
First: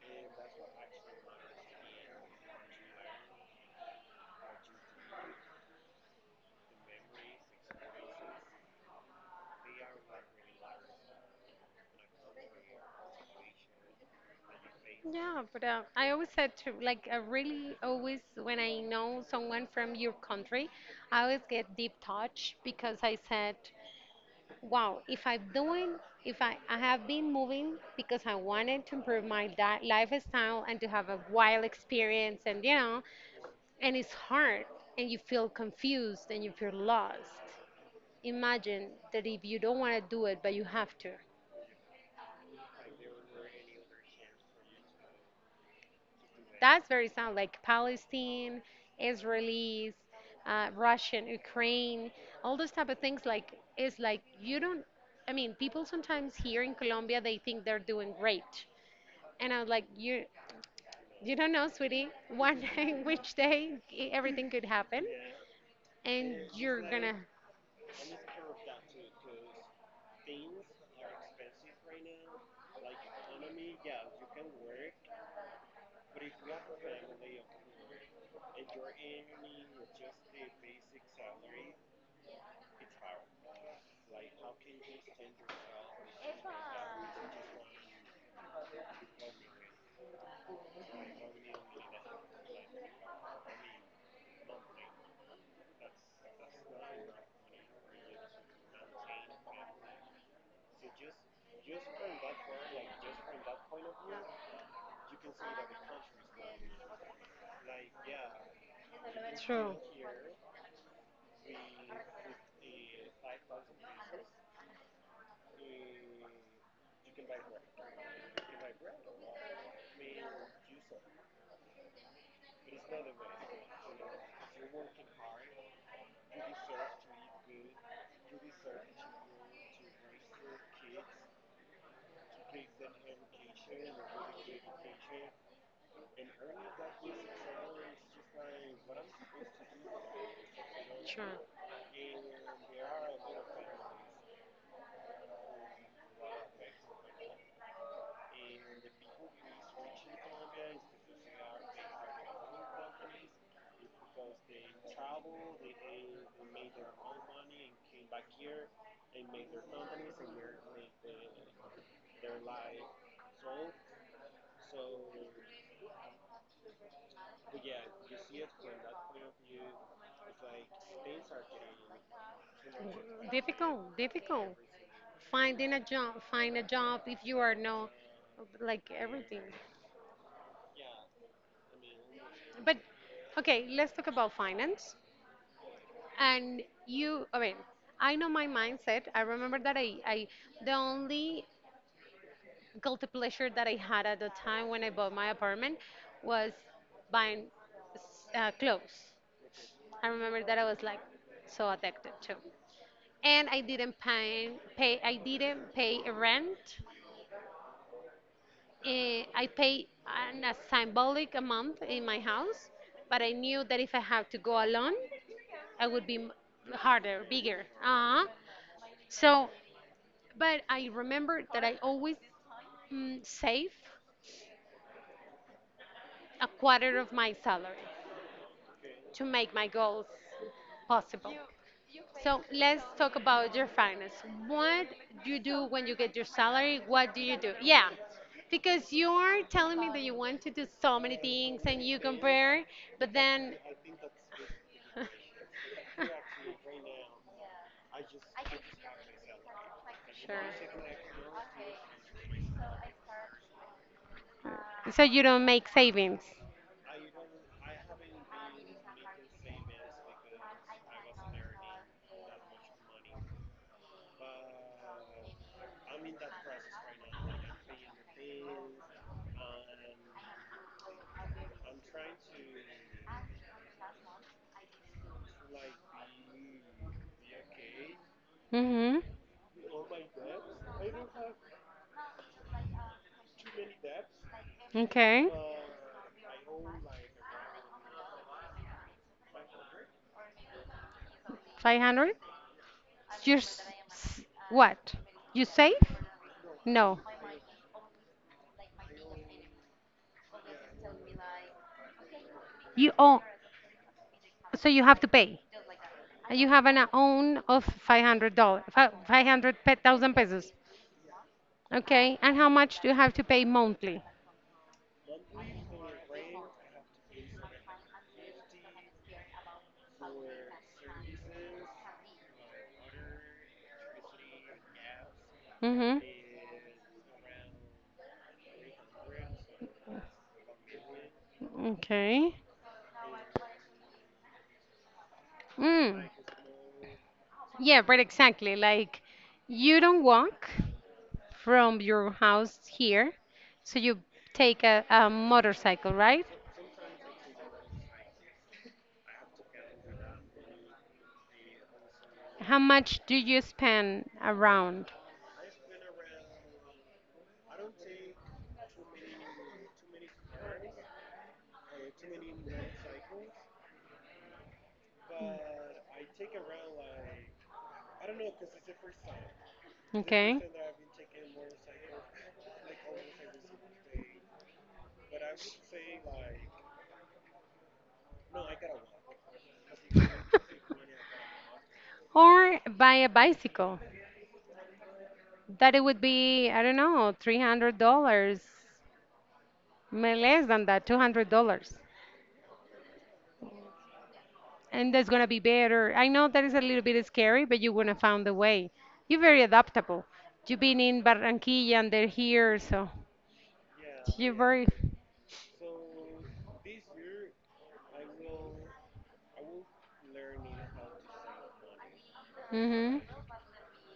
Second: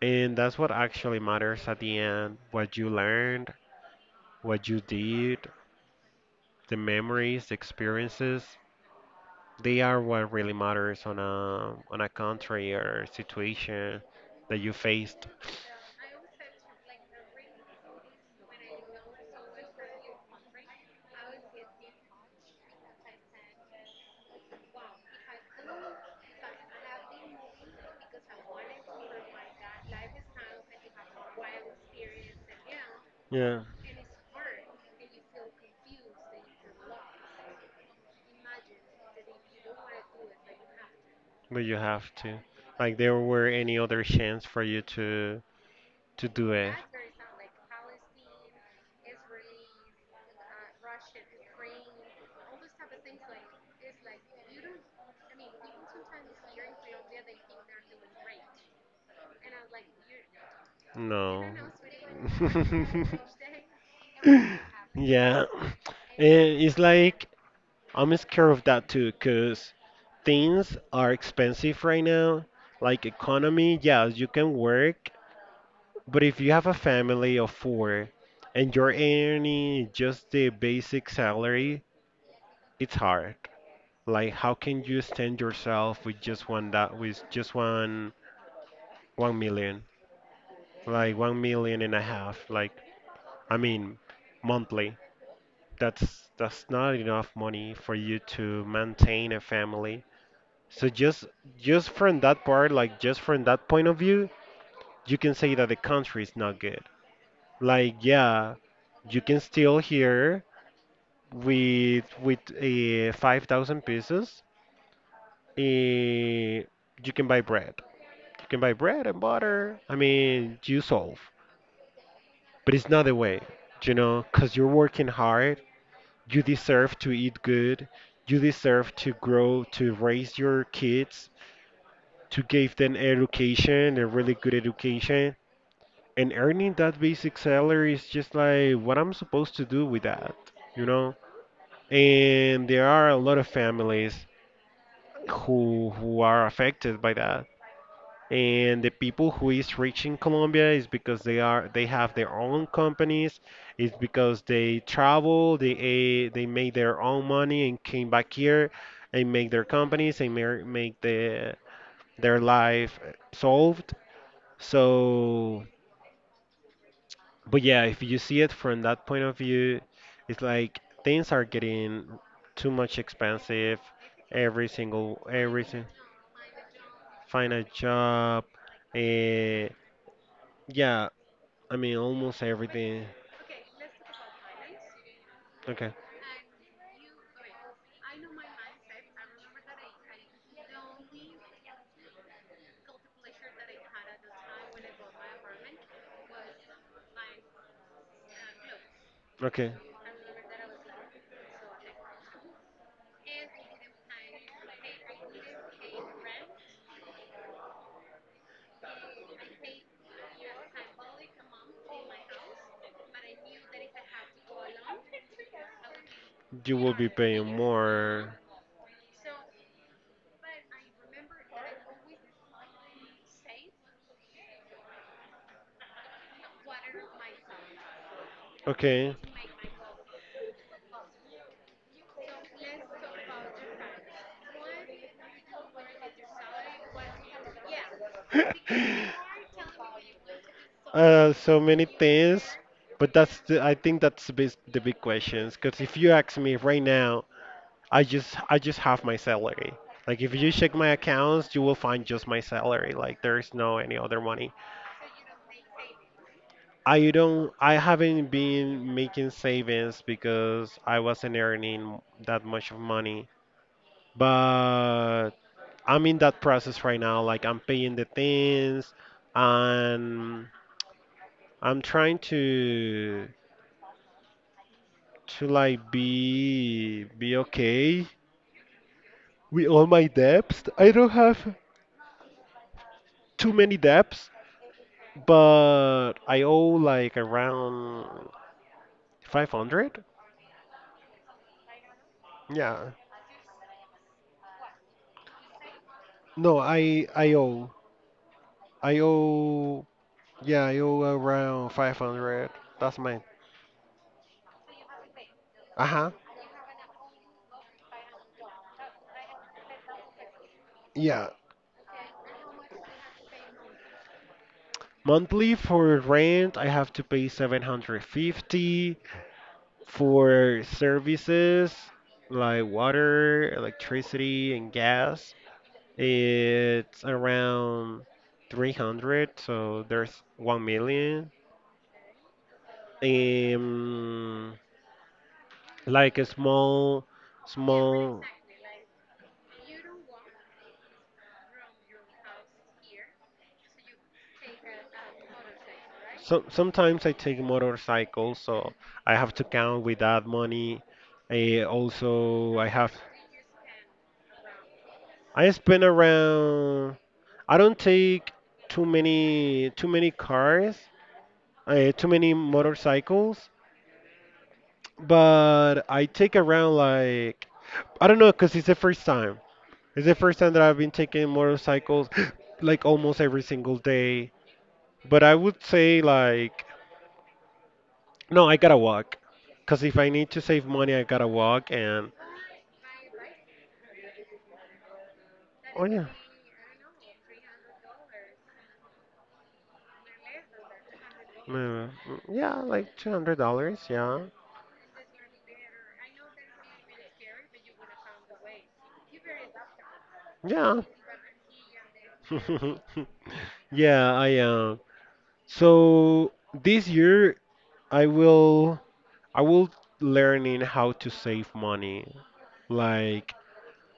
[SPEAKER 2] And that's what actually matters at the end, what you learned, what you did, the memories, the experiences. They are what really matters on a on a country or situation that you faced.
[SPEAKER 1] Yeah, but uh, I always said to like I really always when I know someone from your country, I always get deep touch because I said, wow, if I'm doing, if I, I have been moving because I wanted to improve my di- lifestyle and to have a wild experience, and you know,
[SPEAKER 2] Yeah,
[SPEAKER 1] and it's hard, and you feel confused and you feel lost. Imagine that if you don't want to do it, but you have to.
[SPEAKER 2] but you have to. Like there were any other chance for you to to do it.
[SPEAKER 1] That's very sound like Palestine, Israelis, uh, Russian, Ukraine, all those type of things. Like it's like you don't. I mean, people sometimes here in Colombia they think they're doing great and I was like, you you
[SPEAKER 2] No.
[SPEAKER 1] don't know, sweetie, one day,
[SPEAKER 2] [LAUGHS]
[SPEAKER 1] [LAUGHS] which day e- everything could happen,
[SPEAKER 2] Yeah.
[SPEAKER 1] and
[SPEAKER 2] And it's
[SPEAKER 1] you're gonna.
[SPEAKER 2] like I'm scared of that too, cause things are expensive right now. Like economy, yeah, you can work, but if you have a family of four and you're earning just the basic salary, it's hard. Like how can you stand yourself with just one that with just one one million? Like one million and a half. Like I mean, monthly. That's that's not enough money for you to maintain a family. So just just from that part, like just from that point of view, you can say that the country is not good. Like yeah, you can
[SPEAKER 1] True,
[SPEAKER 2] still here with with uh, five thousand pesos. Uh, you can buy bread. You can buy bread and butter. I mean, you solve. But it's not the way, you know, because you're working hard. You deserve to eat good. You deserve to grow, to raise your kids, to give them education, a really good education. And earning that basic salary is just like what I'm supposed to do with that, you know?
[SPEAKER 1] true.
[SPEAKER 2] And there are a lot of families who who are affected by that. And the people who is reaching Colombia is because they are they have their own companies. It's because they travel, they eh, they made their own money and came back here and make their companies and mer- make the their life solved. So, but yeah, if you see it from that point of view, it's like things are getting too much expensive.
[SPEAKER 1] Difficult, difficult.
[SPEAKER 2] Every single every
[SPEAKER 1] Finding a
[SPEAKER 2] sin-
[SPEAKER 1] job, find a job if you
[SPEAKER 2] Find
[SPEAKER 1] are
[SPEAKER 2] a
[SPEAKER 1] no,
[SPEAKER 2] job.
[SPEAKER 1] like everything.
[SPEAKER 2] Uh, yeah, I mean, almost
[SPEAKER 1] But
[SPEAKER 2] everything.
[SPEAKER 1] okay, let's talk about finance.
[SPEAKER 2] Okay,
[SPEAKER 1] And you, I mean, I know my mindset. I remember that I, I the only guilty pleasure that I had at the time when I bought my apartment was buying uh, clothes.
[SPEAKER 2] okay.
[SPEAKER 1] I remember that I was like so addicted to. And I didn't pay, pay I didn't pay a rent. Eh, I pay an, a symbolic amount in my house, but I knew that if I had to go alone, I would be m-
[SPEAKER 2] You will be
[SPEAKER 1] harder,
[SPEAKER 2] paying
[SPEAKER 1] bigger. Uh-huh.
[SPEAKER 2] more.
[SPEAKER 1] So, but I remember that I always mm, save a quarter of my salary
[SPEAKER 2] Okay.
[SPEAKER 1] to make my goals possible. So let's talk about your finance. What you do when you get your salary? What do you do? Yeah, because you are
[SPEAKER 2] [LAUGHS]
[SPEAKER 1] telling me that you want to do so many
[SPEAKER 2] Uh, so
[SPEAKER 1] things and
[SPEAKER 2] many
[SPEAKER 1] you
[SPEAKER 2] things,
[SPEAKER 1] compare,
[SPEAKER 2] but
[SPEAKER 1] but
[SPEAKER 2] that's
[SPEAKER 1] then.
[SPEAKER 2] the, I think that's the big, the big questions. Because if you ask me
[SPEAKER 1] [LAUGHS]
[SPEAKER 2] right now, I just I just have my salary. Like if you check my
[SPEAKER 1] Sure.
[SPEAKER 2] accounts, you will find just my salary. Like there's no any other money.
[SPEAKER 1] So you don't make savings.
[SPEAKER 2] I don't I haven't been making savings because I wasn't earning that much of money. But I'm in that process right now. Like I'm paying the things and I'm trying to to like be be okay
[SPEAKER 1] Mm-hmm.
[SPEAKER 2] with all my debts. I don't have too many debts,
[SPEAKER 1] Okay.
[SPEAKER 2] but I owe like around five hundred.
[SPEAKER 1] Five hundred.
[SPEAKER 2] Yeah.
[SPEAKER 1] You're s- s- what? You save?
[SPEAKER 2] No,
[SPEAKER 1] No.
[SPEAKER 2] I I owe. I owe yeah, I owe around five hundred.
[SPEAKER 1] You
[SPEAKER 2] That's my.
[SPEAKER 1] own. So you have to pay.
[SPEAKER 2] Uh-huh.
[SPEAKER 1] You have an own of five hundred dollars, five hundred thousand pesos.
[SPEAKER 2] Yeah.
[SPEAKER 1] Okay, and how much do you have to pay monthly?
[SPEAKER 2] Monthly for rent, I have to pay seven hundred fifty for services like water, electricity, and gas.
[SPEAKER 1] Mm-hmm.
[SPEAKER 2] It's around three hundred, so there's one million.
[SPEAKER 1] Okay.
[SPEAKER 2] Um,
[SPEAKER 1] Mm.
[SPEAKER 2] like a small
[SPEAKER 1] Yeah, but
[SPEAKER 2] small.
[SPEAKER 1] exactly, like you don't walk from your house here, so you take a, a motorcycle, right?
[SPEAKER 2] So sometimes I take motorcycles, so I have to count with that money. I also
[SPEAKER 1] How
[SPEAKER 2] I have.
[SPEAKER 1] much do you spend around?
[SPEAKER 2] I spend around. I don't take too many too many cars, uh, too many motorcycles, but I take around like I don't know because it's the first time. It's the first
[SPEAKER 1] Okay.
[SPEAKER 2] time that I've been taking motorcycles [GASPS] like almost every single day. But I would say like, no, I gotta walk. Cause if I need to save
[SPEAKER 1] [LAUGHS]
[SPEAKER 2] money, I gotta walk. And
[SPEAKER 1] Or buy a bicycle that it
[SPEAKER 2] oh
[SPEAKER 1] would
[SPEAKER 2] yeah,
[SPEAKER 1] be I don't know three hundred dollars. Ma- less than that, two hundred dollars.
[SPEAKER 2] mm, yeah, like two hundred dollars. Yeah,
[SPEAKER 1] And that's going to be better. I know that is a little bit scary, but you're going to find a way. You're very adaptable. You've
[SPEAKER 2] yeah,
[SPEAKER 1] been in Barranquilla and they're here, so
[SPEAKER 2] [LAUGHS] yeah. I
[SPEAKER 1] you're very.
[SPEAKER 2] am. So this year, I will, I will learning how to save money.
[SPEAKER 1] Hmm.
[SPEAKER 2] Like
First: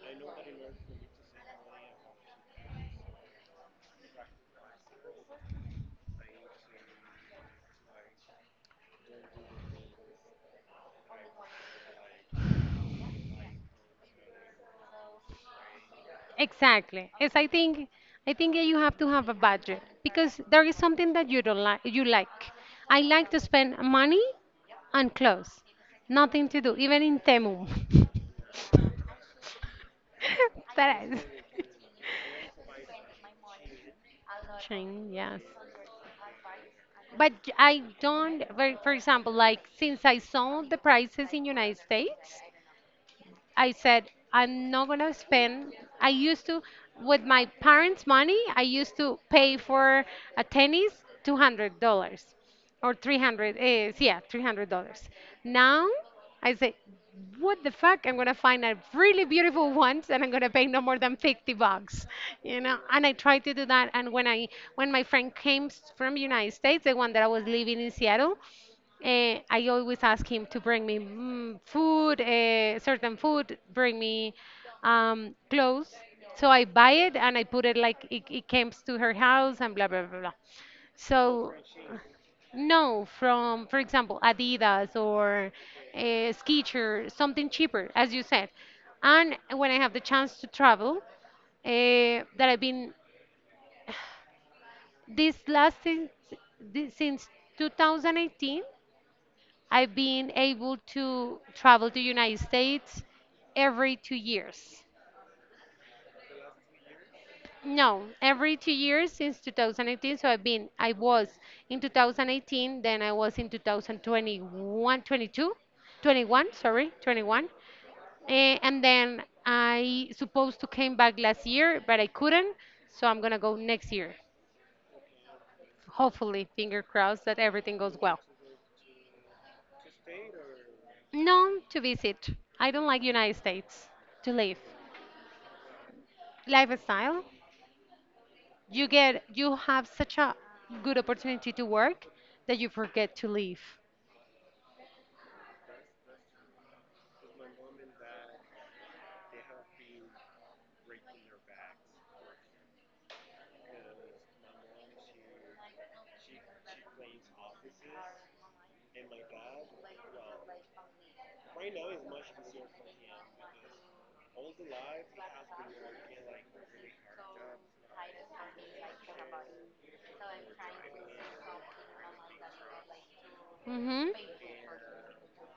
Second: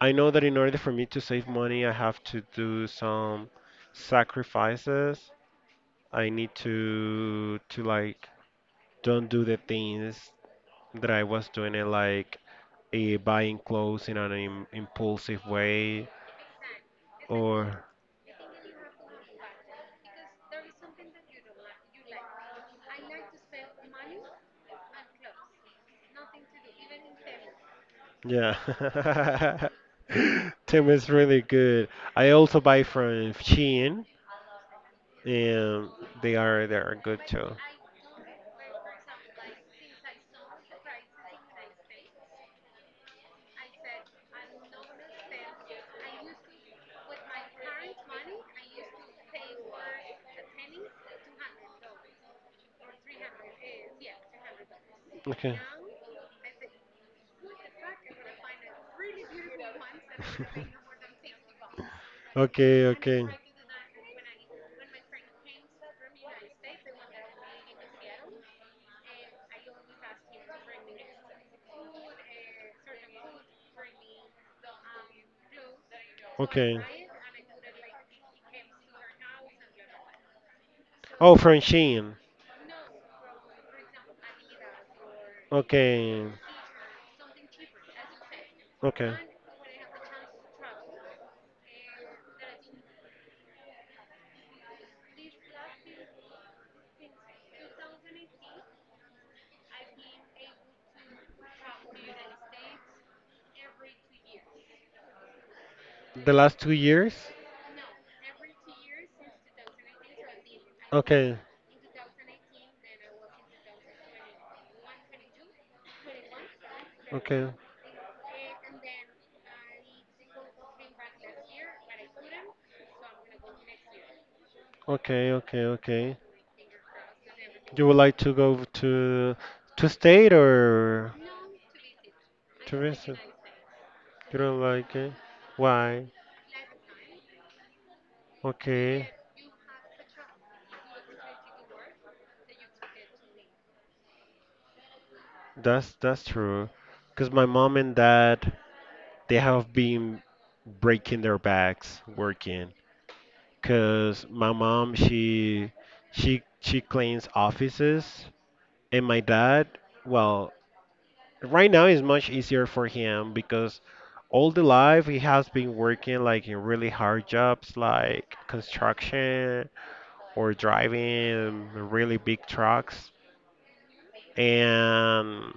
[SPEAKER 2] I know that in order for me to save money, I have to do some sacrifices. I need to to like don't do the things that I was doing it like eh, buying clothes in an im impulsive way,
[SPEAKER 1] Exactly. Yes, I
[SPEAKER 2] or.
[SPEAKER 1] think I think that you have to have a budget because there is something that you don't like. You like. I like to spend money on clothes. Nothing to do, even in Temu.
[SPEAKER 2] Yeah. [LAUGHS]
[SPEAKER 1] [LAUGHS]
[SPEAKER 2] Tim
[SPEAKER 1] That
[SPEAKER 2] is
[SPEAKER 1] is.
[SPEAKER 2] really good. I also buy from Shein,
[SPEAKER 1] Change, yes.
[SPEAKER 2] and they are they are good
[SPEAKER 1] But
[SPEAKER 2] too.
[SPEAKER 1] I don't, for for example, like since I saw the prices in United States, I said, I'm not gonna spend. I used to, with my parents' money, I used to pay for a tennis two hundred dollars or three hundred is yeah three hundred dollars.
[SPEAKER 2] Okay.
[SPEAKER 1] Now I say, what the fuck, I'm gonna find a really beautiful one and I'm gonna pay no
[SPEAKER 2] [LAUGHS]
[SPEAKER 1] more than fifty bucks, you know.
[SPEAKER 2] Okay,
[SPEAKER 1] And I
[SPEAKER 2] okay.
[SPEAKER 1] tried to do that, and when I, when my friend came s- from United States, the one that I was living in Seattle, uh, I always ask him to bring me mm, food, uh, certain food, bring me um, clothes. So I
[SPEAKER 2] Okay.
[SPEAKER 1] buy it and I put it like it, it came to her house and blah, blah, blah, blah.
[SPEAKER 2] Oh,
[SPEAKER 1] So,
[SPEAKER 2] from Shein.
[SPEAKER 1] no, from, for example, Adidas or uh,
[SPEAKER 2] Okay,
[SPEAKER 1] Skechers, something cheaper, as you said.
[SPEAKER 2] okay.
[SPEAKER 1] And when I have the chance to travel, uh, that I've been this last since, this, since twenty eighteen, I've been able to travel to United States every two years.
[SPEAKER 2] The last two years?
[SPEAKER 1] No, every two years since twenty eighteen. So I've been, I
[SPEAKER 2] Okay,
[SPEAKER 1] was in two thousand eighteen, then I was in two thousand twenty-one, twenty-two, twenty-one, sorry, twenty-one.
[SPEAKER 2] okay,
[SPEAKER 1] Eh, and then I supposed to came back last year, but I couldn't. So I'm gonna go next year.
[SPEAKER 2] okay, okay, okay.
[SPEAKER 1] Hopefully, finger crossed that everything
[SPEAKER 2] You would
[SPEAKER 1] goes
[SPEAKER 2] like
[SPEAKER 1] well.
[SPEAKER 2] to go to to state or
[SPEAKER 1] No, to visit. I
[SPEAKER 2] to
[SPEAKER 1] don't like
[SPEAKER 2] visit?
[SPEAKER 1] United States to
[SPEAKER 2] You
[SPEAKER 1] live.
[SPEAKER 2] don't like it? Why?
[SPEAKER 1] Lifestyle? You
[SPEAKER 2] Okay,
[SPEAKER 1] get you have such a good opportunity to work that you forget to leave.
[SPEAKER 2] that's that's true. Because my mom and dad, they have been breaking their backs working. Because my mom, she she she cleans offices, and my dad, well, right now is much easier for him because all the life he has been working like in really hard jobs like construction or driving really big trucks.
[SPEAKER 1] Hmm.
[SPEAKER 2] And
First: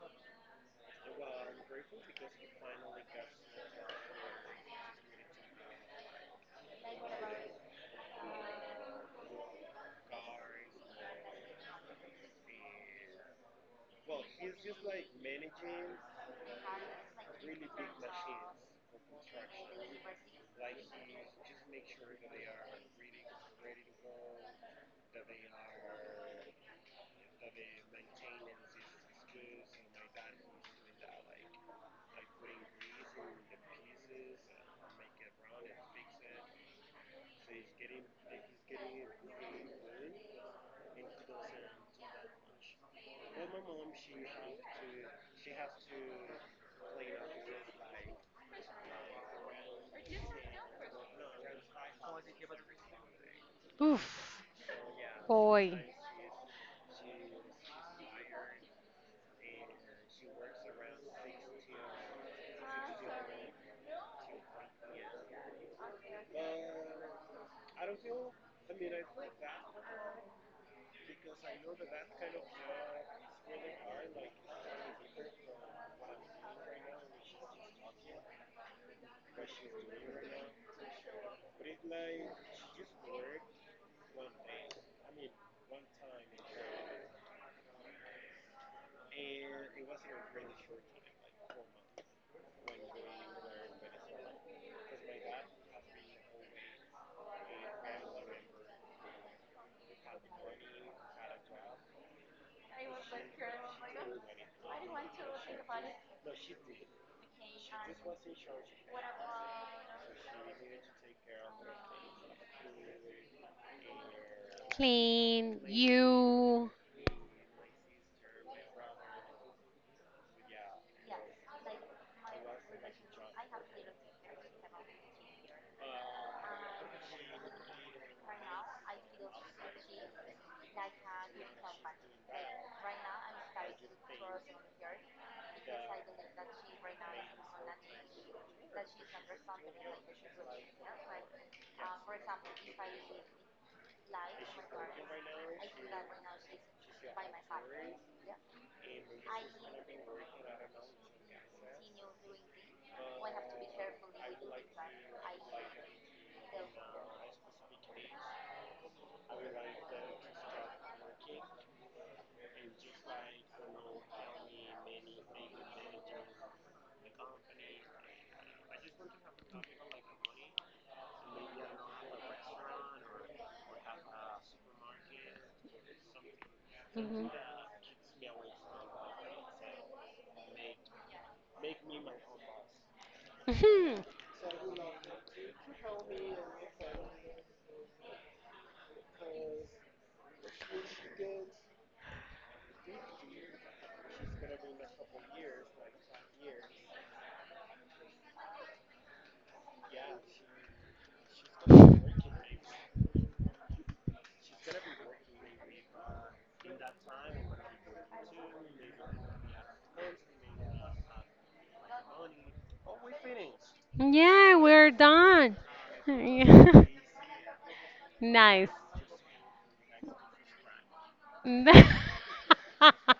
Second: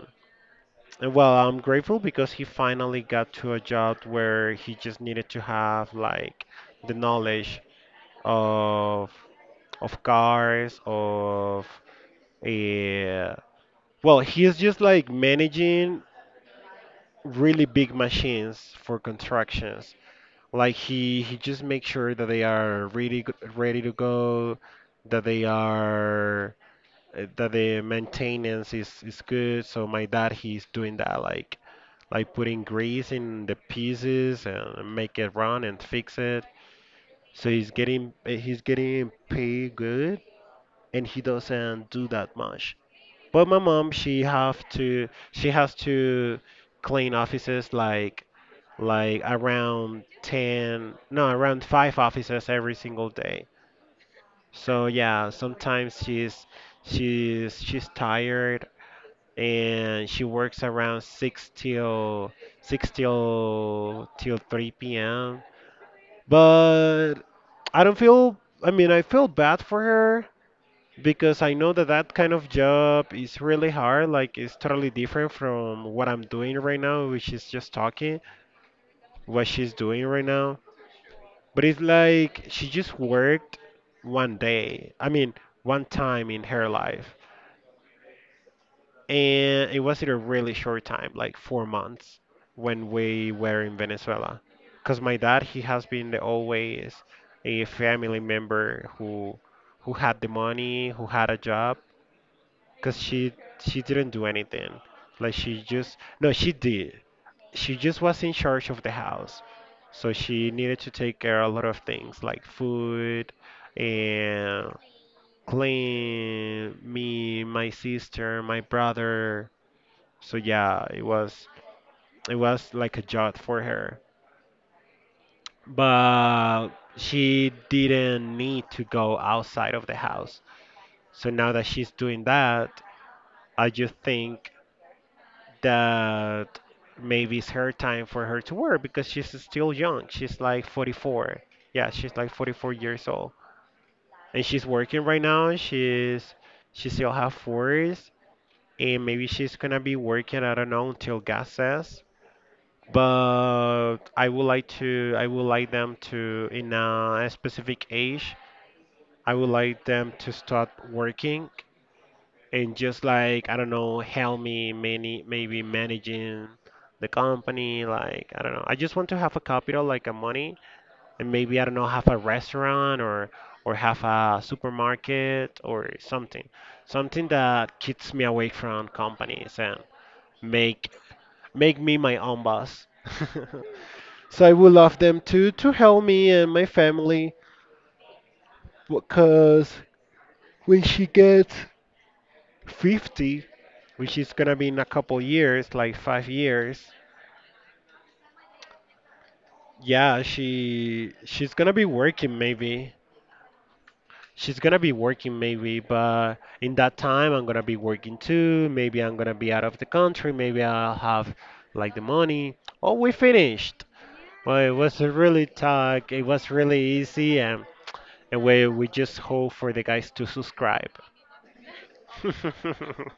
[SPEAKER 2] Uh, well, I'm grateful because he finally got to a job where he just needed to have like the knowledge of of cars, of uh, well, he's just like managing really big machines for constructions. Like he he just makes sure that they are really g- ready to go, that they are uh, that the maintenance is is good. So my dad, he's doing that like like putting grease in the pieces and make it run and fix it. So he's getting eh, he's getting paid good and he doesn't do that much. But my mom, she have to she has to clean offices like like around ten, no around five offices every single day.
[SPEAKER 1] Oof,
[SPEAKER 2] So yeah,
[SPEAKER 1] boy,
[SPEAKER 2] sometimes she's she's she's tired and she works around six till six till till three p m. But I don't feel, I mean, I feel bad for her, because I know that that kind of job is really hard. Like it's totally different from what I'm doing right now, which is just talking, what she's doing right now. But it's like she just worked one day, I mean, one time in her life, and it was in a really short time, like four months, when we were in Venezuela. Because my dad, he has been the always a family member who who had the money, who had a job. Because she she didn't do anything, like she just no, she did. She just was in charge of the house, so she needed to take care of a lot of things like food and
[SPEAKER 1] clean you.
[SPEAKER 2] clean me, my sister, my brother. So yeah, it was it was like a job for her. But she didn't need to go outside of the house. So now that she's doing that, I just think that maybe it's her time for her to work because she's still young. She's like forty-four. Yeah, she's like forty-four years old. And she's working right now. She's she still have force and maybe she's gonna be working, I don't know, until God says. But I would like to I would like them to, in a specific age, I would like them to start working and just like I don't know help me many maybe managing the company. Like I don't know, I just want to have a capital, like a money, and maybe I don't know have a restaurant or or have a supermarket or something,
[SPEAKER 1] Hmm.
[SPEAKER 2] something that keeps me away from companies and make make me my own boss. [LAUGHS] So I would love them to to help me and my family because when she gets fifty, which is gonna be in a couple years, like five years, yeah, she she's gonna be working maybe. She's gonna be working maybe, but in that time I'm gonna be working too. Maybe I'm gonna be out of the country. Maybe I'll have like the money. Oh, we finished.
[SPEAKER 1] [LAUGHS] Yeah,
[SPEAKER 2] Well, it
[SPEAKER 1] we're
[SPEAKER 2] was a really
[SPEAKER 1] done.
[SPEAKER 2] tough. It was really
[SPEAKER 1] [LAUGHS]
[SPEAKER 2] easy, and and we
[SPEAKER 1] Nice.
[SPEAKER 2] we just hope for the guys to subscribe. [LAUGHS]
[SPEAKER 1] [LAUGHS]